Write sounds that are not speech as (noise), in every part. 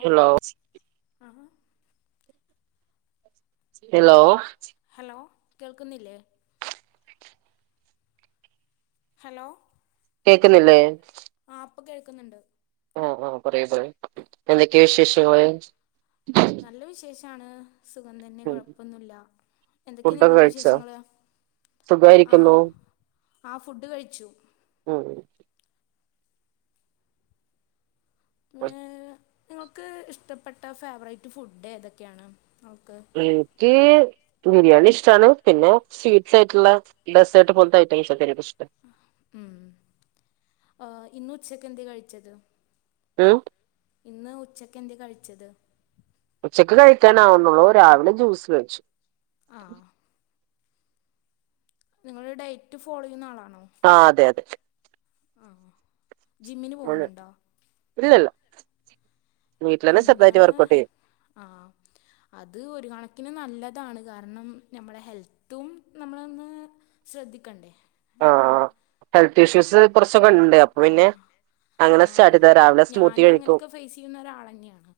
ഓഹ് hello ആഹ് ആഹാ hello hello കേൾക്കുന്നില്ലേ ഹലോ കേക്ക്ന്നില്ലേ ആഹ് ഇപ്പ കേൾക്ക്ന്ന്ണ്ട് ആഹ് ആഹ് പറയൂ പറയ് എന്തക്ക്യാ വിശേഷങ്ങള് ട്ടാണ് സുഖം തന്നെ ഉം കൊഴപ്പൊന്നുല്ല എന്തൊക്കെ ഫുഡൊക്കെ നിങ്ങളെ കഴിച്ചോ വിശേഷങ്ങള് ആഹ് സുഖായിരിക്കുന്നു ആഹ് ഫുഡ്ഡ് കഴിച്ചു ഉം ഉം ഏ, (unintelligible) നിങ്ങൾക്ക് ഇഷ്ടപ്പെട്ട ഫേവറേറ്റ് ഫുഡേതൊക്കേണ് അവക്ക് ഇൻക്ക് ക്ക് ബിരിയാണി ഇഷ്ടാണ് പിന്നേ സ്വീറ്റ്സ് ആയിട്ട്ള്ളെ ഡെസേർട്ട് പോൽത്തെ ഐറ്റംസൊക്കെൻക്കിഷ്ട്ടാ ഉം ആഹ് ഇന്ന് ഉച്ചക്ക് എന്തേ കഴിച്ചത് ഉം ഇന്ന് ഉച്ചക്ക് എന്തേ കഴിച്ചത് ഉച്ചക്ക് കഴിക്കാനാവുന്നൊള്ളൂ രാവില ജൂസ് കഴിച്ചു ആഹ് നിങ്ങള് ഡയ്റ്റ് ഫോള് എയ്യുന്ന ആളാണോ? ആഹ് അതെ അതെ ആഹ് ജിമ്മിന് ഉം. പോഉന്നുണ്ടോ? ഇല്ലല്ല വീട്ടിലന്നെ എന്താ ചെറുതായിട്ട് വർക്കഔട്ട് ചെയ്യും ആഹ് അത് ഒരു കണക്കിന് ന്നല്ലതാണ് കാരണം ന്നമ്മളെ ഹെൽത്തും ന്നമ്മളൊന്ന് ശ്രദ്ധിക്കണ്ടേ ഏ ആഹ് ഹെൽത്ത് ഇഷ്യൂസ് കൊർച്ചൊക്കെ ഇണ്ട് അപ്പ പിന്നെ അങ്ങനെ ആഹ് സ്റ്റാർട്ട് ചെയ്തതാ രാവിലെ സ്മൂത്തി ഞാനും കഴിക്കും അങ്ങനൊക്കെ ഫെയ്സ് ചെയ്യുന്ന ഒരാളെന്നേണ്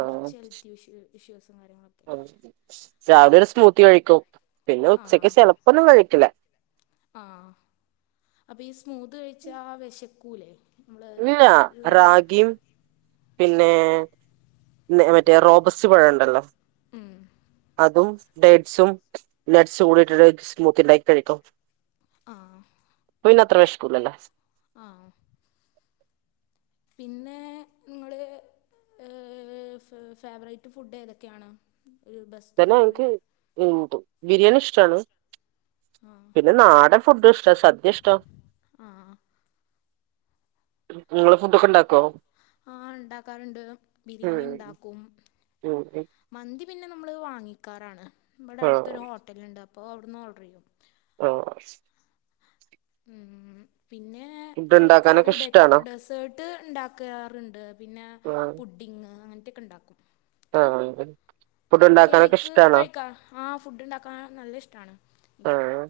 കൊർച്ച് ഹൽത്തിഷ്യൂ ഇഷ്യൂസും കാര്യങ്ങളൊ രാവിലെരു സ്മൂത്തി കഴിക്കും പിന്നെ ആ ഉച്ചക്ക് ചെലപ്പൊന്നും കഴിക്കില ആഹ് അപ്പ ഈ സ്മൂത്ത് കഴിച്ചാ വെശക്കൂലേ? മ്ള് ര് വെറും പിന്നേ നെ മറ്റേ റോബസ്റ്റ് പഴംണ്ടല്ലോ ഉം അതും ഡെയ്റ്റ്സും നട്സ് കൂടട്ടിട്ട് സ്മൂത്തിണ്ടാക്കി കഴിക്കും ആഹ് പ്പപിന്നത്ര വെഷ്കൂലല്ലോ ആം പിന്നേ ഇങ്ങള് ഏ ഫ് ഫേവറൈറ്റ് ഫുഡ് ഏതൊക്കെയാണ്? ഒരു ബെസ്റ്റ് പിന്നാ എനിക്ക് ഫേവറേറ്റ് (unintelligible) ബിരിയാണി ഇഷ്ടാണ് ആ പിന്നെ ന്നാടൻ ഫുഡ്ഡ് ഇഷ്ടാ സദ്യ ഇഷ്ടം ആ നിങ്ങള് ഫുഡ്ഡോക്കെ ഇണ്ടാക്കോ ആഹ് ഇണ്ടാക്കാറ്ണ്ട് ഉം ബിരിയാണി ഇണ്ടാക്കും ഉം ഉം. മന്തി പിന്നെ നമ്മള് വാങ്ങിക്കാറാണ് ഇബടെ അടുത്തരു ആഹ് ഹോട്ടലുണ്ട് അപ്പോൾ അവിടുന്ന് ഓർഡർ ചെയ്യും ആഹ് ഉം പിന്നെ ഫുഡ് ഉണ്ടാക്കാനൊക്കെ കഴിക്കാറ് ഡെ ഇഷ്ടാണോ ഡെസേർട്ട് ഇണ്ടാക്കാറ്ണ്ട് പിന്നെ ആഹ് പുഡ് ടിങ് അങ്ങനത്തെക്കെ ഇണ്ടാക്കും ആഹ് അത് കേക്ക് കഴിക്കാ ആ ഫുഡ്ണ്ടാക്കാ നല്ല ഇഷ്ടാണ് ഇനിക്ക് ആഹ്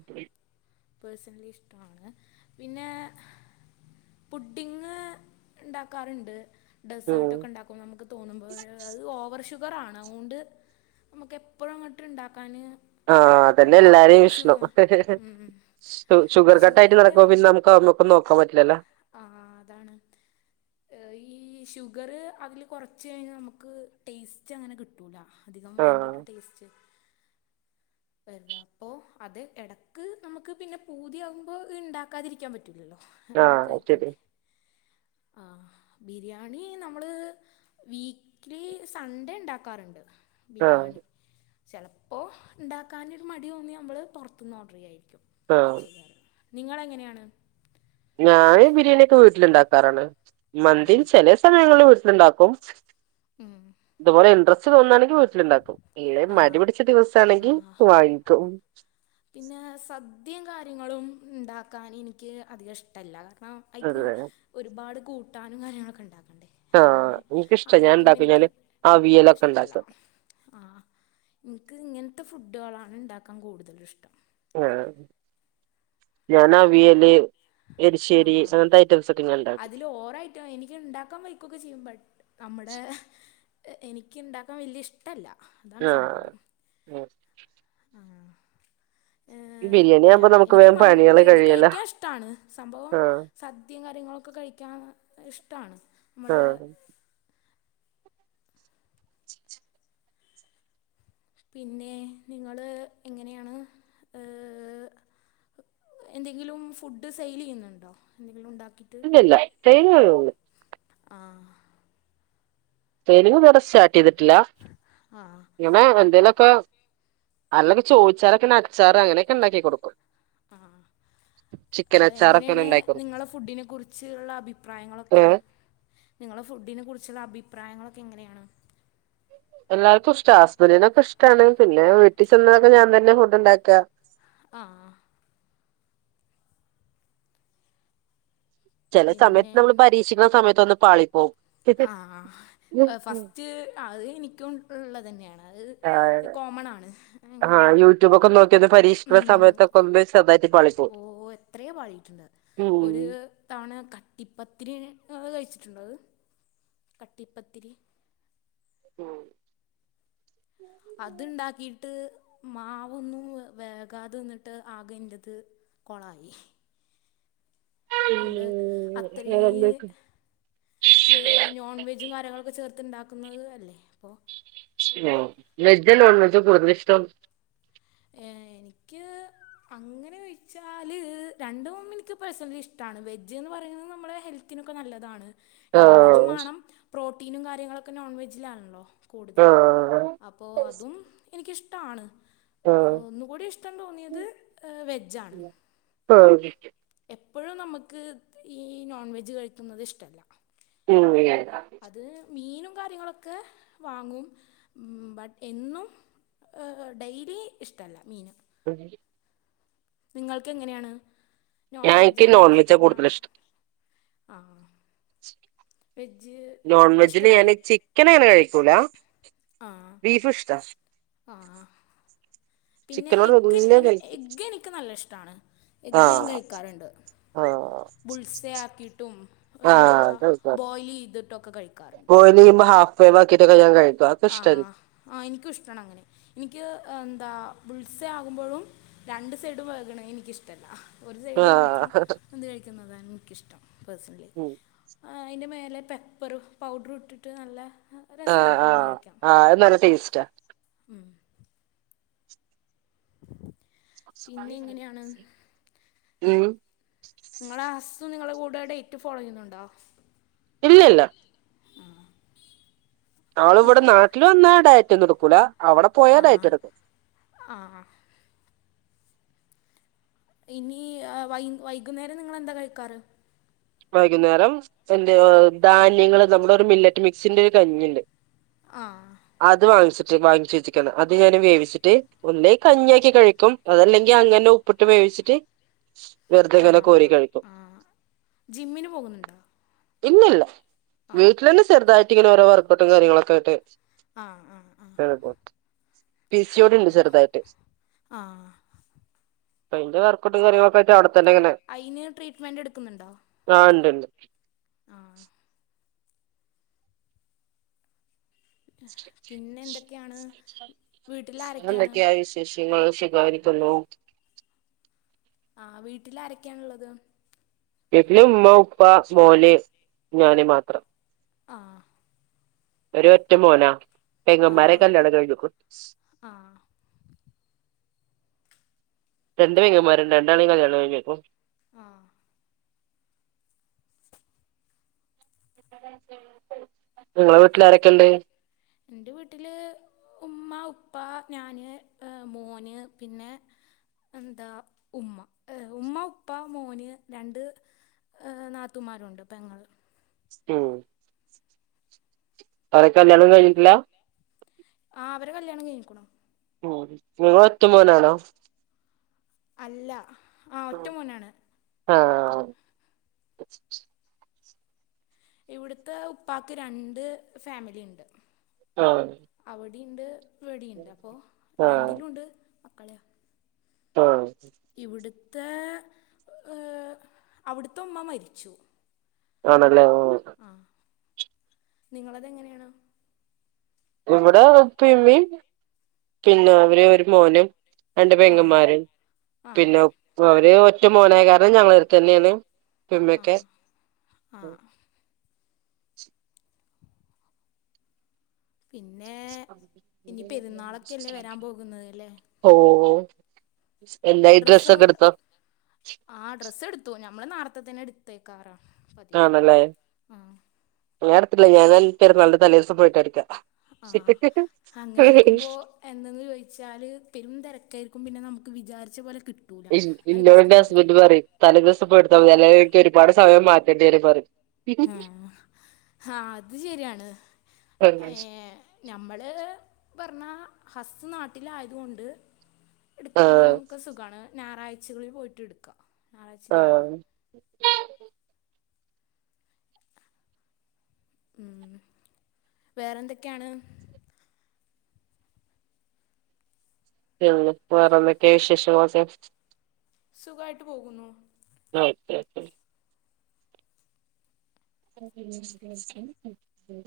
പേഴ്സണലി ഇഷ്ടാണ് പിന്നെ പുഡ്ഢിങ്ങ് ഇണ്ടാക്കാറ്ണ്ട് ഡെസേർട്ട് ഉം ഒക്കെ ഇണ്ടാക്കും നമുക്ക് തോന്നുമ്പോഴ് അത് ഓവർ ഷുഗറാണ് അതുകൊണ്ട് നമക്ക് എപ്പോഴും അങ്ങോട്ട് ഇണ്ടാക്കാന് ആഹ് അതന്നെ എല്ലാരേ ഇഷ്ണം ഷുഗർ കട്ട് ആയിട്ട് നടക്കുമ്പോ പിന്നെ നമുക്ക് അത് മ ക്കൊന്നും നോകാൻ പറ്റില്ലല്ല ആഹ് അതാണ് ഏ ഈ ഷുഗറ് അതില് കോറച്ച് കഴിഞ്ഞാ നമക്ക് ടേസ്റ്റ് റ്റ അങ്ങനെ കിട്ടൂല അതികം ആഹ് അതിന്റൊരു ടേസ്റ്റ് വര്ല അപ്പൊ അത് എടക്ക് നമക്ക് പിന്നെ പൂതിയാകുമ്പോ ഇണ്ടാക്കാതിരിക്കാൻ പറ്റൂലല്ലോ ആ ആ ആഹ് ശരി കേഴിക്കണ്ടേ ആ ബിരിയാണി നമ്മള് വീക്ക്ലി സൺഡേ ഇണ്ടാക്കാറുണ്ട് ആഹ് ബിരിയാണി ചലപ്പോ ഇണ്ടാക്കാനോരു മടി തോന്നിയ നമ്മൾ പോറത്ത്ന്ന് ഓർഡർ ചെയ്യായിരിക്കും ആഹ് ചെയ്യാറ് നിങ്ങളെങ്ങനെയാണ് ഞാന് ബിരിയാണിക്കെ വീട്ടിലുണ്ടാക്കാറാണ് മന്തി ഉം. ചെലെ സമയങ്ങളി വീട്ട്ല്ണ്ടാക്കും ഉം ഇതുപോലെ ഇൻട്രസ്റ്റ് തോന്നാണെങ്കി വീട്ടിലുണ്ടാക്കും ഇല്ലേ ആ മടി പിടിച്ച ദിവസാണെങ്കി ആ വാങ്ങിക്കും പിന്നെ സദ്യ കാര്യങ്ങളും ഇണ്ടാക്കാൻ എനിക്ക് അധികം ഇഷ്ടല്ല കാർണം അയിക്ക് അതെ ഒരുപാട് കൂട്ടാനും കാര്യങ്ങളൊക്കെ ഇണ്ടാക്കണ്ടേ ആഹ് അങ്ങനെ എനിക്കിഷ്ടാ ഞാൻ ആലോയിക്കുമ്പോ ഇണ്ടാക്കും എനിക്ക് ഞാന് അവിയലൊക്കെ ഇഷ്ടല്ല ഇണ്ടാക്കും ആഹ് എന്ക്ക് ഇങ്ങനത്തെ ഫുഡാളാണ് ഇണ്ടാക്കാ കൂടുതലും ഇഷ്ടം ആഹ് ഞാനാ അവിയല് ആ എരിശ്ശേരി അങ്ങനത്തെ ഐറ്റംസക്കെ ഞാൻ ഇണ്ടാക്കും അതിൽ ഓവറായിട്ട് എനിക്ക് ഇണ്ടാക്കാൻ ബൈക്കൊക്കെ ചെയ്യും ബട്ട് നമ്മടെ എനിക്ക്ണ്ടാക്കാൻ വല്യേ ഇഷ് ട്ടല്ല ആഹ് ആഹ് ആഹ് ഈ ഏഹ് ബിരിയാണി ഞാ ആവുമ്പോ നമുക്ക് എനിക്ക് വേഗം മ പണികള് ഇത് കഴിയല്ലോ കഴിക്കാൻ ഇഷ്ടാണ് സംഭവം ആഹ് സദ്യ കാര്യങ്ങളൊക്കെ കഴിക്കാ ഇഷ്ടാണ് നമ്മുടെ ആഹ് പിന്നെ നിങ്ങള് എങ്ങനെയാണ് ആ എന്തെങ്കിലും ഫുഡ്ഡ് സെയിലെയ്യുന്നുണ്ടോ എന്തെങ്കിലുണ്ടാക്കീട്ട് ഇല്ല സെയിലൊ ആഹ് ട്രെയിനിങ് വേറെ സ്റ്റാർട്യ്തട്ടില്ല ആഹ് ഇങ്ങനെ എൻ എന്തേലോക്കെ അല്ലെങ്കി ചോയിച്ചാലോക്കെ അച്ചാറ് അങ്ങനേക്കെ ഇണ്ടാക്കി കൊടുക്കും ചിക്കൻ ആഹ് അച്ചാറൊക്കെങ്ങനെ എങ്ങനെയാണ് ഉണ്ടാക്കി കൊടുക്കും നിങ്ങളെ ഫുഡ്ഢിനെ കുറിച്ച്ള്ള അഭിപ്രായങ്ങളൊക്കെ ഏഹ് നിങ്ങളെ ഫുഡിനെ കുറിച്ചുള്ള അഭിപ്രായങ്ങളൊക്കെ എങ്ങനെയാണ് എല്ലാർക്കും ഇഷ്ടാ ഹസ്ബന്റിനൊക്കെ ഇഷ്ടാണ് പിന്നെ വീട്ടി ചെന്നാല് ഞാൻ തന്നെ ഫുഡ്ണ്ടാക്ക ആഹ് ചെല സമയത്ത് പിന്നെ നമ്മൾ പരീക്ഷിക്കണ സമയത്ത് ഒന്ന് പാളിപ്പോവും ആഹ് ഫസ്റ്റ് അത് എനിക്കുള്ള തന്നെയാണ് അത് ആഹ് കോമൺ ആണ് അങ്ങനെ ആഹ് യൂട്യൂബ്ക്ക നോക്കിയൊന്ന് പരീക്ഷിക്കണ ഉം, സമയത്തൊക്കെ ഒന്ന് ചെർതാ ഓ എത്രയാ പാടീട്ടുണ്ട് ഉം ഒരു ത്താണ് കട്ടിപ്പത്തിരി കഴിച്ചിട്ടുണ്ടാത് കട്ടിപ്പത്തിരി ഉം അത്ണ്ടാക്കീട്ട് മാവൊന്നും വേകാതിന്നിട്ട് ആകെ എന്റത് കൊളായി പിന്നെ നമ്മള് അത്രേ വേറെന്തൊക്കെ വേ നോൺ വെജും കാര്യങ്ങളൊക്കെ ചേർത്ത്ണ്ടാക്കുന്നത് അല്ലേ അപ്പോൾ ഓഹ് വെജ് നോൺവെജ് കൂടുതലിഷ്ടം ഏ എനിക്ക് അങ്ങനെ ഒഴിച്ചാല് രണ്ടും എനിക്ക് പേഴ്സണലി ഇഷ് ഇഷ്ടാണ് വെജ് എന്ന് പറയുന്നത് നമ്മടെ ഹെൽത്തിനൊക്കെ നല്ലതാണ് നോൺവെജും ആഹ് വേണം പ്രോട്ടീനും കാര്യങ്ങളൊക്കെ നോൺവെജിലാണല്ലോ കൂടുതല് ആഹ് അപ്പോ അതും എനിക്കിഷ്ടാണ് ആഹ് ഒന്നുകൂടി ഇഷ്ടം തോന്നിയത് വെജാണ് ആഹ് എപ്പോഴും നമുക്ക് ഈ നോൺവെജ് കഴിക്കുന്നത് ഇഷ്ടമല്ല (unintelligible) അത് മീനും കാര്യങ്ങളൊക്കെ വാങ്ങും ബട്ട് എന്നും ഡെയ്യിലി ഇഷ്ടമല്ല മീൻ നിങ്ങൾക്ക് എങ്ങനെയാണ് നോൺ ഞാൻ വെജ് എനിക്ക് ആണോ നോൺ വെജാ കൂടുതൽ വെജിറ്റബിളണോ ആഹ് നോൺവെജന് ഇഷ്ടല്ലേ ഞാന് ചിക്കൻ അങ്ങനെ കഴിക്കൂല ആഹ് ബീഫ്ഷ്ട്ട ആഹ് പിന്നെ ചിക്കനോട് എഗ് വലിയ എനി താല്പ എഗ്ഗ് എനിക്ക് നല്ല ഇഷ്ടണ് എഗ്ഗ് ഞാൻ ആഹ് കഴിക്കാറ്ണ്ട് ആഹ് ബുൾസെ ആക്കിയിട്ടും എന്താ ആഹ് അത ബോയ്ൽ ചെയ്തിട്ടൊക്കെ കഴിക്കാറുണ്ട് ബോയിൽ ഹാഫ് വേവാക്കിയിട്ട് ഒക്കെ ഞാൻ കഴിക്കും അതൊക്കെ ഇഷ്ടായിരുന്നു ആഹ് ആഹ് എനിക്കും ഇഷ്ടണ് അങ്ങനെ എനിക്ക് എന്താ ബുത്സെ ആകുമ്പോഴും രണ്ട് സൈഡ് വേക്ണെ എനിക്കിഷ്ടം ട്ടല്ല ഒരു സൈഡ് മാത്രം ആഹ് വന്ത് കഴിക്കുന്നതാണ് എനിക്കിഷ്ടം പേഴ്സണലി ഉം ആഹ് അതിൻ്റെ മേലെ പെപ്പറു പൗഡറും ഇട്ടിട്ട് നല്ല രസമായിരി ആഹ് ആഹ് ആഹ് അത് നല്ല ടേസ്റ്റാ. ഉം പിന്നെ എങ്ങനെയാണ് ഉം നിങ്ങളെ ഹസ് നിങ്ങളുടെ കൂടെ ഡേറ്റ് ഫോളോ ചെയ്യുന്നുണ്ടോ ഇല്ലില്ല ആഹ് ആള് ഇവിടെ നാട്ടിൽ വന്ന ഡയറ്റ ഒന്നും എടുക്കൂല അവിടെ പോയാ ഡയറ്റ് എടുക്കും ആഹ് ഇനി വൈ വൈകുന്നേരം നിങ്ങെന്താ കഴിക്കാറ് വൈകുന്നേരം എന്ത ധാന്യങ്ങള് നമ്മുടെ ഒരു മില്ലറ്റ് മിക്സിന്റെ ഒരു കഞ്ഞിുണ്ട് ആഹ് അത് വാങ്ങിച്ചിട്ട് വാങ്ങിച്ചു വേച്ചിക്കാണ് അത് ഞാന് വേവിച്ചിട്ട് ഒല്ലേ കഞ്ഞിയാക്കി കഴിക്കും അതല്ലെങ്കി അങ്ങനെ ഉപ്പിട്ട് വേവിച്ചിട്ട് ആ വെറുതെങ്ങനെ കോരി കഴിക്കു ആ ജിമ്മിന് പോകുന്നുണ്ടോ ഇല്ലില്ല ആ വീട്ടിൽന്നും ചെറുതായിട്ട് ഇങ്ങനെ ഓരോ വർക്കോട്ടും കാര്യങ്ങളൊക്കെ ആയിട്ട് ആഹ് ആഹ് പി സി ഓ ഡി ഇണ്ട് ചെറുതായിട്ട് ആഹ് ഇന്റെ വർക്കട്ട് കയൊക്കെറ്റ അവിടെത്തന്നെങ്ങനെ അതിന് ട്രീറ്റ്മെൻറ് എടുക്കുന്നുണ്ടോ ആഹ് ഉണ്ട്ണ്ട് ആഹ് പിന്നെ എന്തൊക്കെയാണ് വീട്ടിൽ ആരൊക്കെയാണ് എന്തൊക്കെയാ വിശേഷങ്ങൾ സുഖമായിരിക്കുന്നു ആഹ് വീട്ടിൽ ആരൊക്കെയാണുള്ളത് വീട്ടില് ഉമ്മ ഉപ്പ മോന് ഞാന് മാത്രം ആഹ് പേരെ ഒറ്റ മോനാ പെങ്ങന്മാരെ ആഹ് കല്യാണം കഴിഞ്ഞിക്കു ആഹ് രണ്ടു പെങ്ങന്മാര്ണ്ട് രണ്ടാളീം കല്യാണം കഴിഞ്ഞക്കും ആഹ് ഇങ്ങളെ വീട്ടില് ആരൊക്കെണ്ട് എന്റെ വീട്ടില് ഉമ്മ ഉപ്പ ഞാന് മോന് പിന്നെ എന്താ ഉമ്മ ഉമ്മ ഉപ്പ മോന് രണ്ട് ഏഹ് നാത്തുമാരുണ്ട് പെങ്ങൾ ഉം ഒരേക്കല്യാണം കഴിഞ്ഞിട്ടില്ല ആ അവരെ കല്യാണം കഴിഞ്ഞുക്ക്ണു മം നിങ്ങള് ഒറ്റ മോനാണോ അല്ല ആഹ് ഒറ്റ മോനാണ് ഒറ്റ ആഹ് ഇവിടുത്തെ ഉപ്പാക്ക് രണ്ട് ഫാമിലി ഉണ്ട് ആഹ് അവിടിണ്ട് ഇവ്ടിണ്ട് അപ്പൊ ആഹ് രണ്ടിലും ഉണ്ട് മക്കളെയ ആഹ് ഇവിടുത്തെ ഏഹ് അവിടുത്തെ ഉമ്മ മരിച്ചു ആണല്ലേ ആ ആഹ് നിങ്ങളതെങ്ങനെയാണ് ഇവിടെ ഉപ്പിഎം ഉമ്മി പിന്നെ അവര് ഒരു മോനും രണ്ട് ആ പെങ്ങന്മാര് ആ പിന്നെ അവര് ഒറ്റ മോനായ കാരണം ഞങ്ങള അടുത്ത് തന്നെയാണ് ഉപ്പേമ്മയൊക്കെ ആഹ് ആഹ് പിന്നെ ഇനിയിപ്പോൾ പെരുന്നാളൊക്കെ അല്ലേ വരാൻ പോകുന്നത് അല്ലേ ഓഹ് എല്ല ഡ്രസ്സ് ആ ഡ്രസ് എടുത്തു ഞമ്മള് നാർത്തെ തന്നെ എടുത്തേക്കാറാ ആണല്ലേ ഞാൻ എടുത്തിട്ടില്ല ഞാൻ പെരുന്നാളിന്റെ തലേ ദിവസം പോയിട്ട എടുക്ക ആഹ് അങ്ങനെ എടുക്കുമ്പോ എന്തെന്ന് ചോദിച്ചാൽ പെരും തിരക്കായിരിക്കും പിന്നെ നമുക്ക് വിചാരിച്ച പോലെ കിട്ടു ഇന്നോട് എന്റെ ഹസ്ബന്റ് പറയും തല ദിവസം പോയിടുത്താൽ മതി അല്ല എക്ക് ഒരുപാട് സമയം മാറ്റേണ്ടി വരുംപറയും ആഹ് ആ അത് ശരിയാണ് ഏ ഞമ്മള് പറഞ്ഞാ ഹസ് നാട്ടിലായതുകൊണ്ട് ആഹ് എടുക്കാനൊന്നൊക്കെ സുഖണ് ഞായറാഴ്ചകളിൽ പോയിട്ട് എടുക്ക ഞായറാഴ്ച ലീവാണ് ആഹ് ഉം വേറെ എന്തൊക്കെയാണ് പിന്നെ വേറെന്തൊക്കെ വിശേഷ സുഖയിട്ട് പോകുന്നു ഓക്കെ ഓക്കെ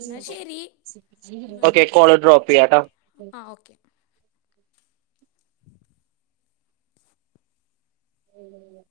എന്നാ ശരി ഓക്കെ കോൾ ഡ്രോപ്പ് ചെയ്യാട്ടാ ആ ഓക്കെ ഉ